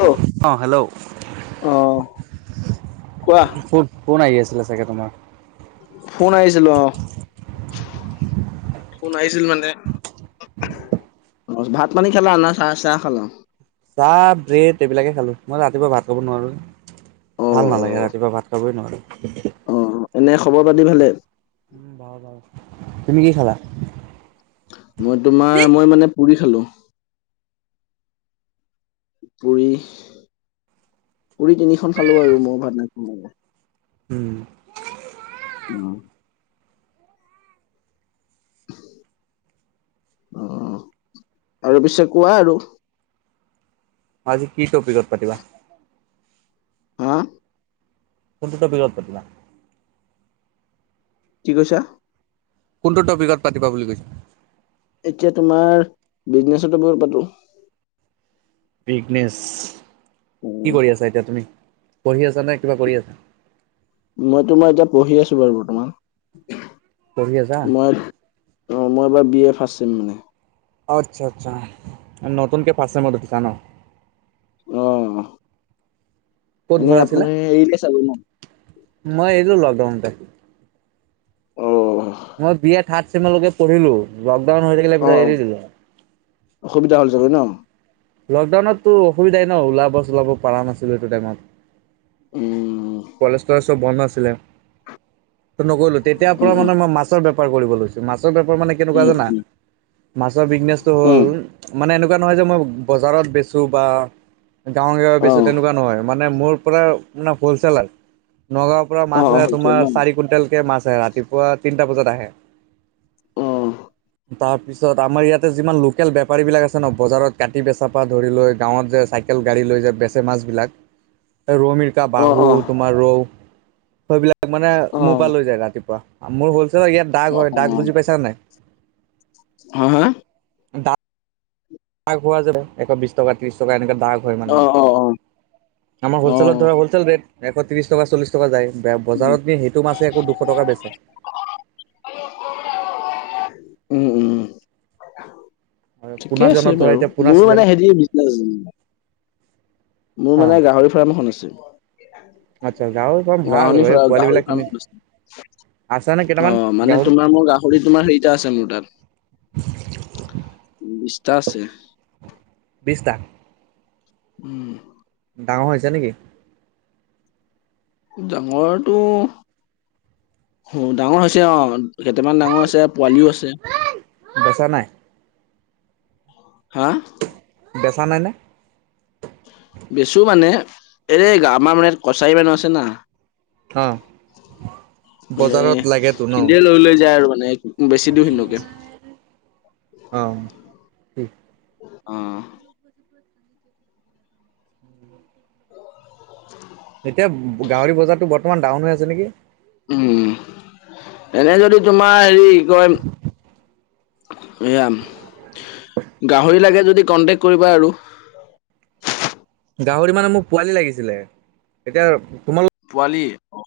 Hello অঁ hello অ কোৱা? ফোন-ফোন আহি আছিলে চাগে তোমাৰ। ফোন আহিছিলো অ ফোন আহিছিল মানে অ ভাত, পানী খালা না চাহ-চাহ খালা চাহ ব্ৰেড এইবিলাকে খালো। মই ৰাতিপুৱা ভাত কব নোৱাৰো৷ অ ভাল নালাগে ৰাতিপুৱা ভাত খাবই নোৱাৰোঁ। অ-অ এনে খবৰ পাতি ভালে উম ভাল-ভাল তুমি কি খালা? মই তোমাৰ মই মানে পুৰি খালো। পুৰি, পুৰি তিনিখন খালো আৰু মই ভাত, ন উম উম, অ আৰু পিছে কোৱা? আৰু আজি কি টপিকত পাতিবা। হা কোনটো টপিকট পাতিবা৷ কি কৈছা? কোনটো টপিকত পাতিবা বুলি কইছে? এতিয়া তোমাৰ বিজনেছতো বহত পাতো বিজনেছ অ কি কৰি আছা এতিয়া তুমি পঢ়ি আছা নে কিবা কৰি আছা৷ মই তোমাৰ এতিয়া পঢ়ি আছো বাৰু বৰ্তমান পঢ়ি আছা মই অঁ মই এবাৰ বি এ ফাৰচেম মানে আচ্ছা-আচ্ছা নতুনকৈ ফাৰচেমত উথিচা ন'। অ ক'ত ঘৰ এনেই আছিলে আপোনাৰ এৰিতে [unintelligible] চালো ন। মই এৰিলোঁ লকডাউনতে অঁ মই বি এ থাৰ্ড চেমৰলৈকে পঢ়িলো লকডাউন হৈ থাকিলে অ পিছত অ এৰি দিলো৷ অসুবিধা হল চাগৈ ন৷ লকডাউনতো অসুবিধাই ন ওলাব চলাব পৰা নাছিলো সেইটো টাইমত৷ উম, কলেষ্টৰ [unintelligible] চব বন্ধ আছিলে৷ নগলো তেতিয়াৰ উম, পৰা উম, মানে মই মাছৰ বেপাৰ কৰিব লৈছো মাছৰ বেপাৰ মানে কেনেকুৱা উম, জানা উম, মাছৰ বিজনেছটো উম, হ'ল মানে এনেকুৱা নহয় যে মই বজাৰত বেচো বা গাঁৱে-গাঁৱে বেছোঁ অ', তেনেকুৱা নহয় মানে মোৰ পৰা মানে হ'লচেলাৰ৷ নগাঁৱৰ পৰা মাছ অ', অ', আহে হৈছে ন? তোমাৰ চাৰি কুইণ্টেলকৈ মাছ আহে ৰাতিপুৱা তিনিটা বজাত আহে৷ অ', তাৰপিছত আমাৰ ইয়াতে যিমান লোকেল বেপাৰী বিলাক আছে ন বজাৰত গ কাটি [unintelligible] বেচাপা পৰা ধৰি লৈ গাঁৱত যে চাইকেল গাড়ী লৈ য বেচে মাছবিলাক ৰমীৰ একা [unintelligible] অ', বাহুত অ', তোমাৰ ৰৌ সেইবিলাক মানে অ', মোৰ পৰা লৈ যায় ৰাতিপুৱা মোৰ হ'লছেলৰ ইয়াত দাগ হয় অ-অ দাগ বুজি পাইছা নাই হা-হা দাগ দাগ হোৱা যাব এশ বিশ টকা ত্ৰিশ টকা এনেকে দাগ হয় মানে অ', অ', অ', আমাৰ অ', হৌলচেলত ধৰা হলছেল ৰেট এশ ত্ৰি টকা চল্লিছ টকা যায় বজাৰত নি সেইটো মাছেই আকৌ দুশ টকা বেচে৷ উম উম উম আৰু ঠিকে পোনা আছে ছিজনত ধৰা বাৰু এতিয়া পোনা মোৰো ছিজন মানে হেৰি বিচনেছ মোৰ হা মানে গাহৰি ফাৰ্ম এখন আছে। আচ্ছা গাহৰি ফাৰ্ম ভাল গাহনি হয় ফ্ৰা, পোৱালিবিলাক গাহৰি ফাৰ্ম কিনি এখন আছেনে আছে অ কেইটামান মানে গাহৰি তোমাৰ মোৰ গাহ ৰি তোমাৰ হেৰিটা আছে মোৰ তাত, বিশটা আছে বিছটা? উম। ডাঙৰ হৈছে নেকি? ডাঙৰটো, ডাঙৰ হৈছে অ কেইটামান ডাঙৰ আছে পোৱালিও আছে বেচা নাই? হা? বেচা নাই নে? বেছো মানে, এৰে আমাৰ মানে ইয়াত কছাৰী মানুহ আছে না। অ', মানে বজাৰত লাগেতো ন? সিনধে লৈ লৈ যায় আৰু মানে বেছি দিওঁ সিহঁন্ধকে, অ', অ। [unintelligible] এতিয়া গাহৰি বজাৰটো বৰ্তমান ডাউন হৈ আছে নেকি? উম, এনে যদি তোমাৰ হেৰি কি কয়? এয়া, গাহৰি লাগে যদি কন্টেক্ট কৰিবা আৰু গাহৰি মানে মোৰ পোৱালি লাগিছিলে, এতিয়া তোমালোক পোৱালি অ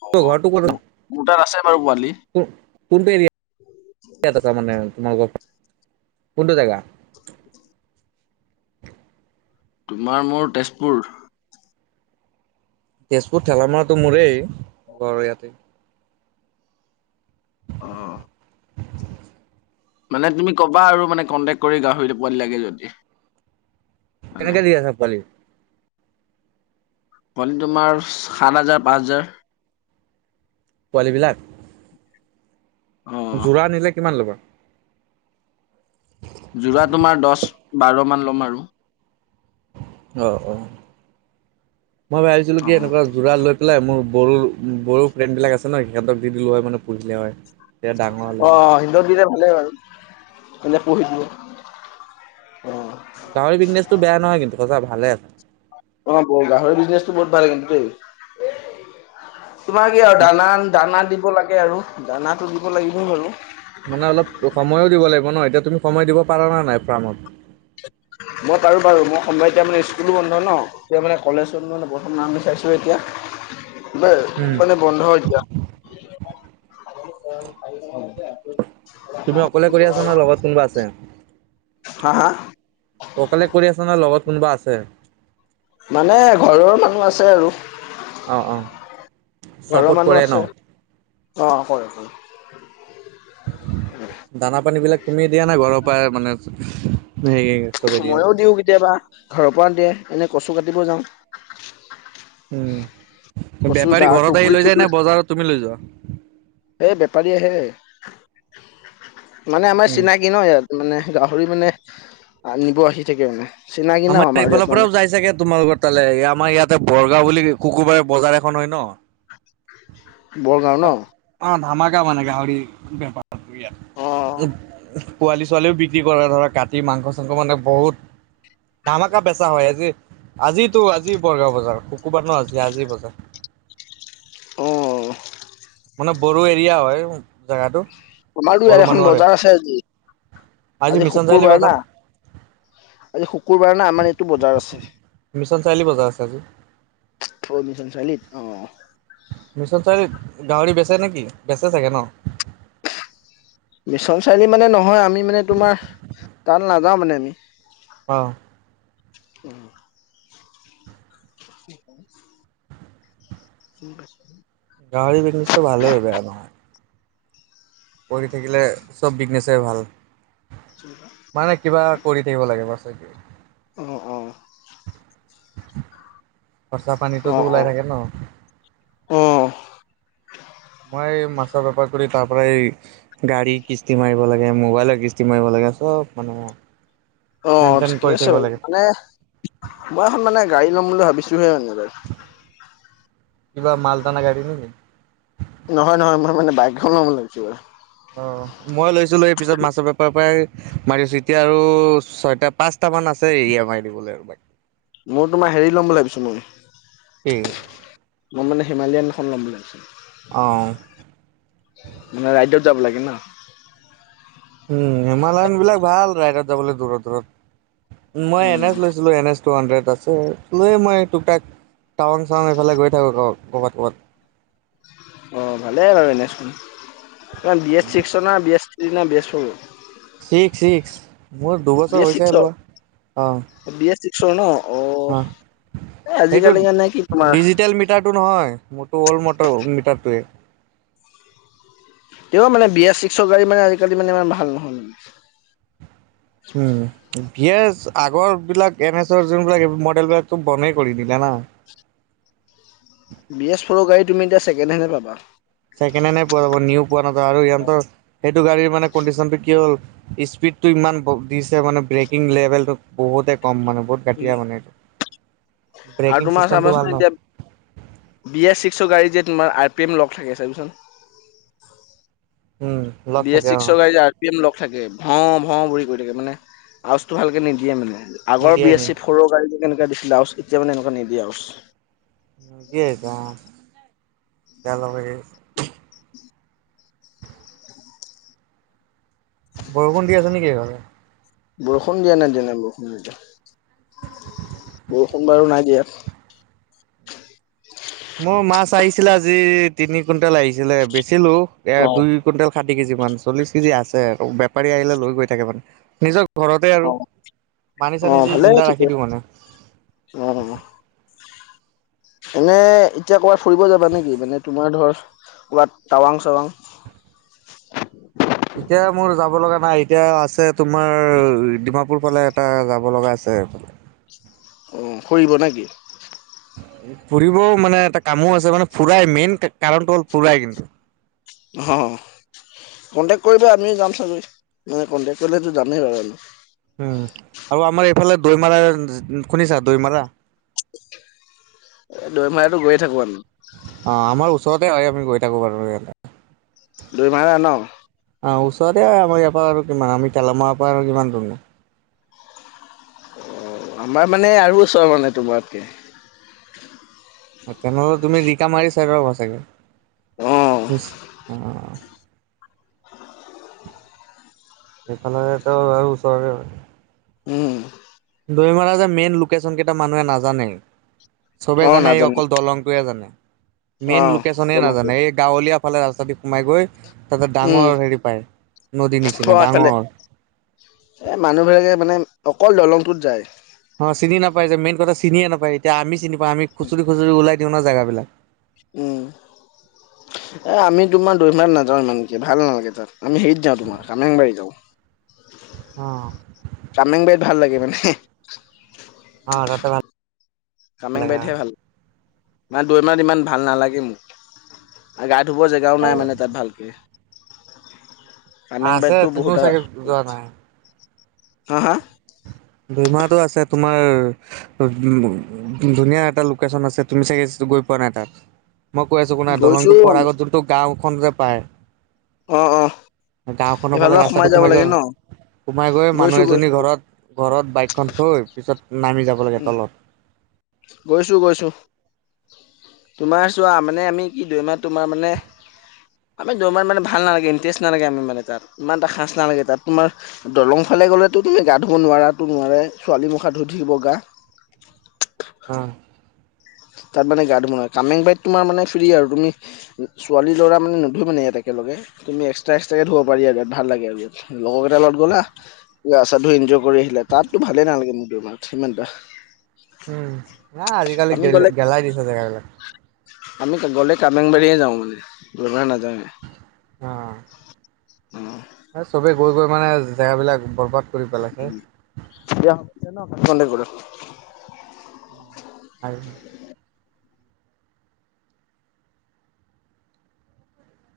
মোৰ তাত আছে বাৰু পোৱালি ক কোনটো এৰিয়াট আচা মানে তোমালোক ক কোনটো জেগা? তোমাৰ মোৰ তেজপুৰ তেজপুৰ ঠেলামৰাটো মোৰেই ঘৰৰ ইয়াতে অ [unintelligible] [inaudible] মানে তুমি ক'বা আৰু মানে কণ্টেক্ট কৰি গাহৰিটো পোৱালী লাগে যদি মানে কেনেকে দি আছা পোৱালি? পোৱালি তোমাৰ সাত হাজাৰ, পাঁচ হাজাৰ পোৱালিবিলাক? অ যোৰা আনিলে কিমান ল'বা? যোৰা তোমাৰ দশ বাৰমান ল'ম আৰু অ অ মই ভাবিছিলো অ কি এনেকুৱা যোৰা লৈ পেলাই মোৰ বড়ো বড়ো ফ্ৰেণ্ড বিলাক আছে ন সিহঁতক দি দিলো হয় মানে পুহিলে হয়। তেতিয়া ডাঙৰ হ'লে অ হয়। অ সিন্তক দিলে ভালেই বাৰু হিনতে পুহি দিব। অ', গাহৰি বিজনেছটো বেয়া নহয় কিন্তু সঁচা ভালে আছে। অ গাহৰিৰ বিজনেচটো বহুত ভালে কিন্তু দেই। তোমাৰ কি আৰু দানা- দানা দিব লাগে আৰু দানাটো দিব লাগিব বাৰু। মানে অলপ সময়ো দিব লাগিব ন এতিয়া তুমি সময় দিব পাৰা ন নাই ফাৰ্মত? মই পাৰো বাৰু মই সময় এতিয়া মানে স্কুলো বন্ধ ন? এতিয়া মানে কলেজত মানে প্ৰথম নাম চাইছোঁ এতিয়া উম মানে বন্ধ এতিয়া। [unintelligible] [inaudible] তুমি অকলে কৰি আছা ন লগত কোনোবা আছে? হা হা? অকলে কৰি আছ না লগত কোনোবা আছে? মানে ঘৰৰ মানুহ আছে আৰু অ অ ঘৰৰ চাপৰ্ট মানুহ কৰে ন? আছে। অ হয়- হয়। দানা পানী বিলাক তুমি দিয়া নাই ঘৰৰ পৰা মানে সেইয়ে ময়ো দিও কেতিয়াবা ঘৰৰ পৰা দিয়ে এনে কচু কাটিবও যাওঁ। উম কচু দা বেপাৰী ঘৰত আহি লৈ যায় নে বজাৰত তুমি লৈ যোৱা। সেই বেপাৰী আহে, মানে আমাৰ উম। চিনাকি ন ইয়াত। মানে গাহৰি মানে নিব আহি থাকে মানে চিনাকি ন আমাৰ এইফালৰ ইয়াত মানে পৰাও যাই চাগে তোমাৰ লগত তালে আমাৰ ইয়াতে বৰগাঁও বুলি শুকুৰবাৰে বজাৰ এখন হয় ন। বৰগাঁও ন। অ ধামাকা মানে গাহৰি বেপাৰ ইয়াত অ', [unintelligible] পোৱালি ছোৱালীও বিক্ৰী কৰে ধৰক কাটি মাংস চাংস মানে বহুত ধামাকা বেচা হয় আজি আজিতো আজি বৰগাঁও বজাৰ শুকুৰবাৰ ন আজি আজি বজাৰ। অ। মানে বড়ো এৰিয়া হয়, জেগাটো। আমাৰো বড়ো ইয়াত এখন মানুহৰে বজাৰ আছে আজি আজি মিছন চাৰিআলি শুকুৰবাৰ বজাৰ না। আজি শুকুৰবাৰ না আমাৰ এইটো বজাৰ আছে। মিছন চাৰিআলি বজাৰ আছে আজি অ মিছন চাৰিআলিত, অ। মিছন চাৰিআলিত গাহৰি বেচে নেকি? বেচে চাগে ন। বিশ্বনাথ চাৰিআলি মানে নহয় আমি মানে তোমাৰ তাত নাযাওঁ মানে আমি অ। [unintelligible] [unintelligible] গাহৰি বিজনেছতটো ভালেই বেয়া নহয়। পঢ়ি থাকিলে চব বিজনেছে ভাল। [inaudible] মানে কিবা কৰি থাকিব লাগে বাচ হেতুৱেই অ অ। খৰ্চা পানীতোটো ওলাই থাকে ন। অহ। মই মাছৰ বেপাৰ কৰি তাৰ পৰাই এই গাড়ী কিস্তি মাৰিব লাগে, মোবাইলৰ কিস্তি মাৰিব লাগে চব মানে অ মেইনটেইন ঠিকে কৰি আছে থাকিব বাও, লাগে মানে মই এখন মানে গাড়ী ল'ম বুলি ভাবিছোহে মানে এইবাৰ। কিবা মালটানা গাড়ী নেকি? নহয় নহয় মই মানে বাইকখন লম বুলি ভাবিছোঁ এইবাৰ। অ মই লৈছিলো সেই পিছত মাছৰ বেপাৰৰ পৰাই মাৰি আছো এতিয়া আৰু ছয়টা পাঁচ টামান আছে ই এম আই দিবলৈ আৰু বাক- মোৰ তোমাৰ হেৰি ল'ম ভাবিছোঁ মই। কি? মই মানে হিমালয়ান এখন ল'ম বুলি ভাৱিছো। অ ও। মানে ৰাইডত যাব লাগে ন। উম, হিমালয়ন বিলাক ভাল ৰাইডত যাবলৈ দূৰত দূৰত উম, মই এন এছ লৈছিলো এন এছ- টু হাণ্ড্ৰেড আছে লৈ মই টুপটাক টাউং চাউন এইফালে গৈ থাকো ৰ ক'বাত ক'বাত। অ ভালেই বাৰু এন এছ খন B A six, B A three নে, B A four. Six six মোৰ বি দুবছৰ এছ হৈছে হে ছিক্সৰ লোৱা। বি এছ চিক্সৰ ন অ সেইটো আজিকালি মানে কি তোমাৰ ডিজিটেল মিটাৰটো নহয় মোৰতো অল্ড মটৰ মিটাৰটোৱে। তেওঁ মানে বি এ চিক্সৰ গাড়ী মানে আজিকালি মানে ইমান ভাল নহ'ল। উম, ভি এছ আগৰবিলাক এন এছৰ যোনবিলাক মডেলবিলাকতো বন্ধই কৰি দিলে না। বি এ ফৌৰ গাড়ী তুমি এতিয়া ছেকেণ্ড হেণ্ড এ পাবা। ছেকেণ্ড হেনে পোৱা যাব নিও পোৱা না আৰু ইহন্তৰ সেইটো গাড়ীৰ মানে কণ্ডিচনটো কিয় হ'ল- ইস্পিদটো ইমান ক দিছে মানে ব্ৰেকিং লেভেলটো বহুতে কম মানে বহুত ঘাটিয়া মানে, আৰু ব্ৰেকিং তোমাৰ চিষ্টেমটো ভাল চাবাচোন ন? এতিয়া বি এছ ছিকচৰ গাড়ীত যে তোমাৰ আৰ পি এম লক থাকে চাবিচোন। উম লগ বি এছ থাকে অ ছিকচৰ গাড়ীত আ আৰ পি এম লক থাকে। ভ' ভ' ভৰি কৰি থাকে মানে আৱাছটো ভালকে নিদিয়ে মানে আগৰ নিদিয়ে বি এছ নি ছি সৰু গাড়ীত যে যেনেকুৱা দিছিলে আৱাছ এতিয়া মানে এনেকুৱা নিদিয়ে আৱাছ। জ যল [unintelligible] বৰষুণ দি আছে নেকি সেইফালে? বৰষুণ দিয়া নাই দিয়া নাই বৰষুণ নাই দিয়া। বৰষুণ বাৰু নাই দিয়া ইয়াত। মোৰ মাছ আহিছিলে আজি তিনি কুইণ্টেল আহিছিলে, বেচিলো এ অ দুই কুইণ্টেল ষাঠি কেজি মান চল্লিছ কেজি আছে আৰু বেপাৰী আহিলে লৈ গৈ থাকে মানে নিজ ঘৰতে আৰু অ পানী চানি যি জিন্দা ৰাখি দিওঁ মানে। অহ। এনে এতিয়া ক'ৰবাত ফুৰিব যাবা নেকি? মানে তোমাৰ ধৰ ক'ৰবাত টাৱাং চাৱাং। এতিয়া মোৰ যাব লগা নাই এতিয়া আছে তোমাৰ ডিমাপুৰ ফালে এটা যাব লগা আছে সেইফালে। অঁ, ফুৰিব না কি? ফুৰিবও মানে এটা কামো আছে মানে ফুৰাই মেইন কে কাৰণটো হ'ল ফুৰাই কিন্তু। অহ, কণ্টেক্ট কৰিবা আমি যাম চাগৈ মানে কণ্টেক্ট কৰিলেতো যামেই বাৰু আমি। উম, আৰু আমাৰ এইফালে দৈমাৰা শুনিছা দৈমাৰা? এ দৈমাৰাটো গৈয়ে থাকো আমি। অঁ আমাৰ ওচৰতে হয় আমি গৈয়ে থাকো বাৰু ইয়ালে। দৈমাৰা ন? অঁ, ওচৰতে আ আমাৰ ইয়াৰ পৰা আৰু কিমান আমি তেলা মানৰ পৰা আৰু কিমান দূৰ নো। আমাৰ মানে আৰু ওচৰ মানে তোমাতকে। তেনেহ'লে তুমি ৰিকামাৰি চাইডৰ হ'ব চাগে। অ অহ। সেইফালৰে ত' আৰু ওচৰৰে হয়। উম দৈমাৰা যে মেইন লোকেচন কেইটা মানুহে নাজানে। চবে অ জানে এই নাজানিম অকল দলংটোৱে জানে। মেইন অ লোকেচনে নাজানে দলংপুৰ। এই গাঁৱলীয়া ফালে ৰাস্তা দি সোমাই গৈ তাতে উম ডাঙৰ হেৰী পায়, নদীৰ নিচিনা ডাঙৰ এই মানুহবিলাকে মানে অকল দলংটোত যায়। অঁ চিনি নাপায় যে মেইন কথা চিনিয়ে নাপায় এতিয়া আমি চিনি পাওঁ আমি খুচুৰি খুচুৰি ওলাই দিওঁ ন জেগাবিলাক। উম। [inaudible] এ আমি তোমাৰ দৈমাৰাত নাযাওঁ ইমানকে ভাল নালাগে তাত আমি হেৰীত যাওঁ তোমাৰ কামেংবাৰী যাওঁ। অঁ। কামেংবাৰীত ভাল লাগে মানে হে। অঁ তাতে ভাল লাগে কামেংবাৰীতহে ভাল মানে দৈমাৰাত ইমান ভাল নালাগে মো। আ গা ধুব জেগাও নাই মানে তাত ভালকে। আছে কামেংবাৰীতটো তুমিও বহুত আ, চাগে যোৱা নাই হা হা? দৈমাৰাটো আছে তোমাৰ উম, ধুনীয়া এটা লোকেচন আছে তুমি চাগে গৈ পোৱা নাই তাত। মই কৈ আছোঁ শুনা গৈছো দলংটো পোৱাৰ আগত যোনটো গাঁওখন যে পায়। অঁ অহ, গাঁওখনৰ এইফালৰ ফালে পৰা ৰাস্তাটো সোমাই যাব যোৱা লাগে ন সোমাই গৈ মানুহ গৈছো এজনী গৈছো ঘৰত ঘৰত বায়েকখন থৈ পিছত নামি যাব লাগে উ তলত। গৈছো গৈছো। তোমাৰ চোৱা মানে আমি কি দৈমাৰাত তোমাৰ মানে আমি দৈমাৰত মানে ভাল নালাগে ইণ্টেৰেষ্ট নালাগে আমি মানে তাত ইমান এটা খাছ নালাগে তাত তোমাৰ দলং ফালে গ'লেটো তুমি গা ধুব নোৱাৰা তো নোৱাৰাই ছোৱালী মুখ হাত ধুই থাকিব গা। আ, তাত মানে গা [unintelligible] কামেং বাইত তোমাৰ মানে ফ্ৰী আৰু তুমি ছোৱালী -ল'ৰা মানে নুধুই মানে ইয়াত একেলগে তুমি এক্সট্ৰা -এক্সট্ৰাকে ধুব পাৰি আৰু ইয়াত ভাল লাগে আৰু ইয়াত। লগকেইটা লগত গ'লা গা চা ধুই ইনজয় কৰি আহিলা তাততো ভালে নালাগে মোৰ দৈ মাৰাত সিমানটা। উম, না আজিকালি গেল গ'লে -গেলাই দিছে জেগাবিলাক। আমি গ'লে কামৰেংবাৰীয়ে যাওঁ মানে দৈ মাৰা নাজাঙে। হা এ চবে গৈ-গৈ মানে জেগাবিলাক বৰবাদ কৰি পেলাইছে [unintelligible] দিয়া হব দিয়া ন' বন্দে কৰোত [unintelligible]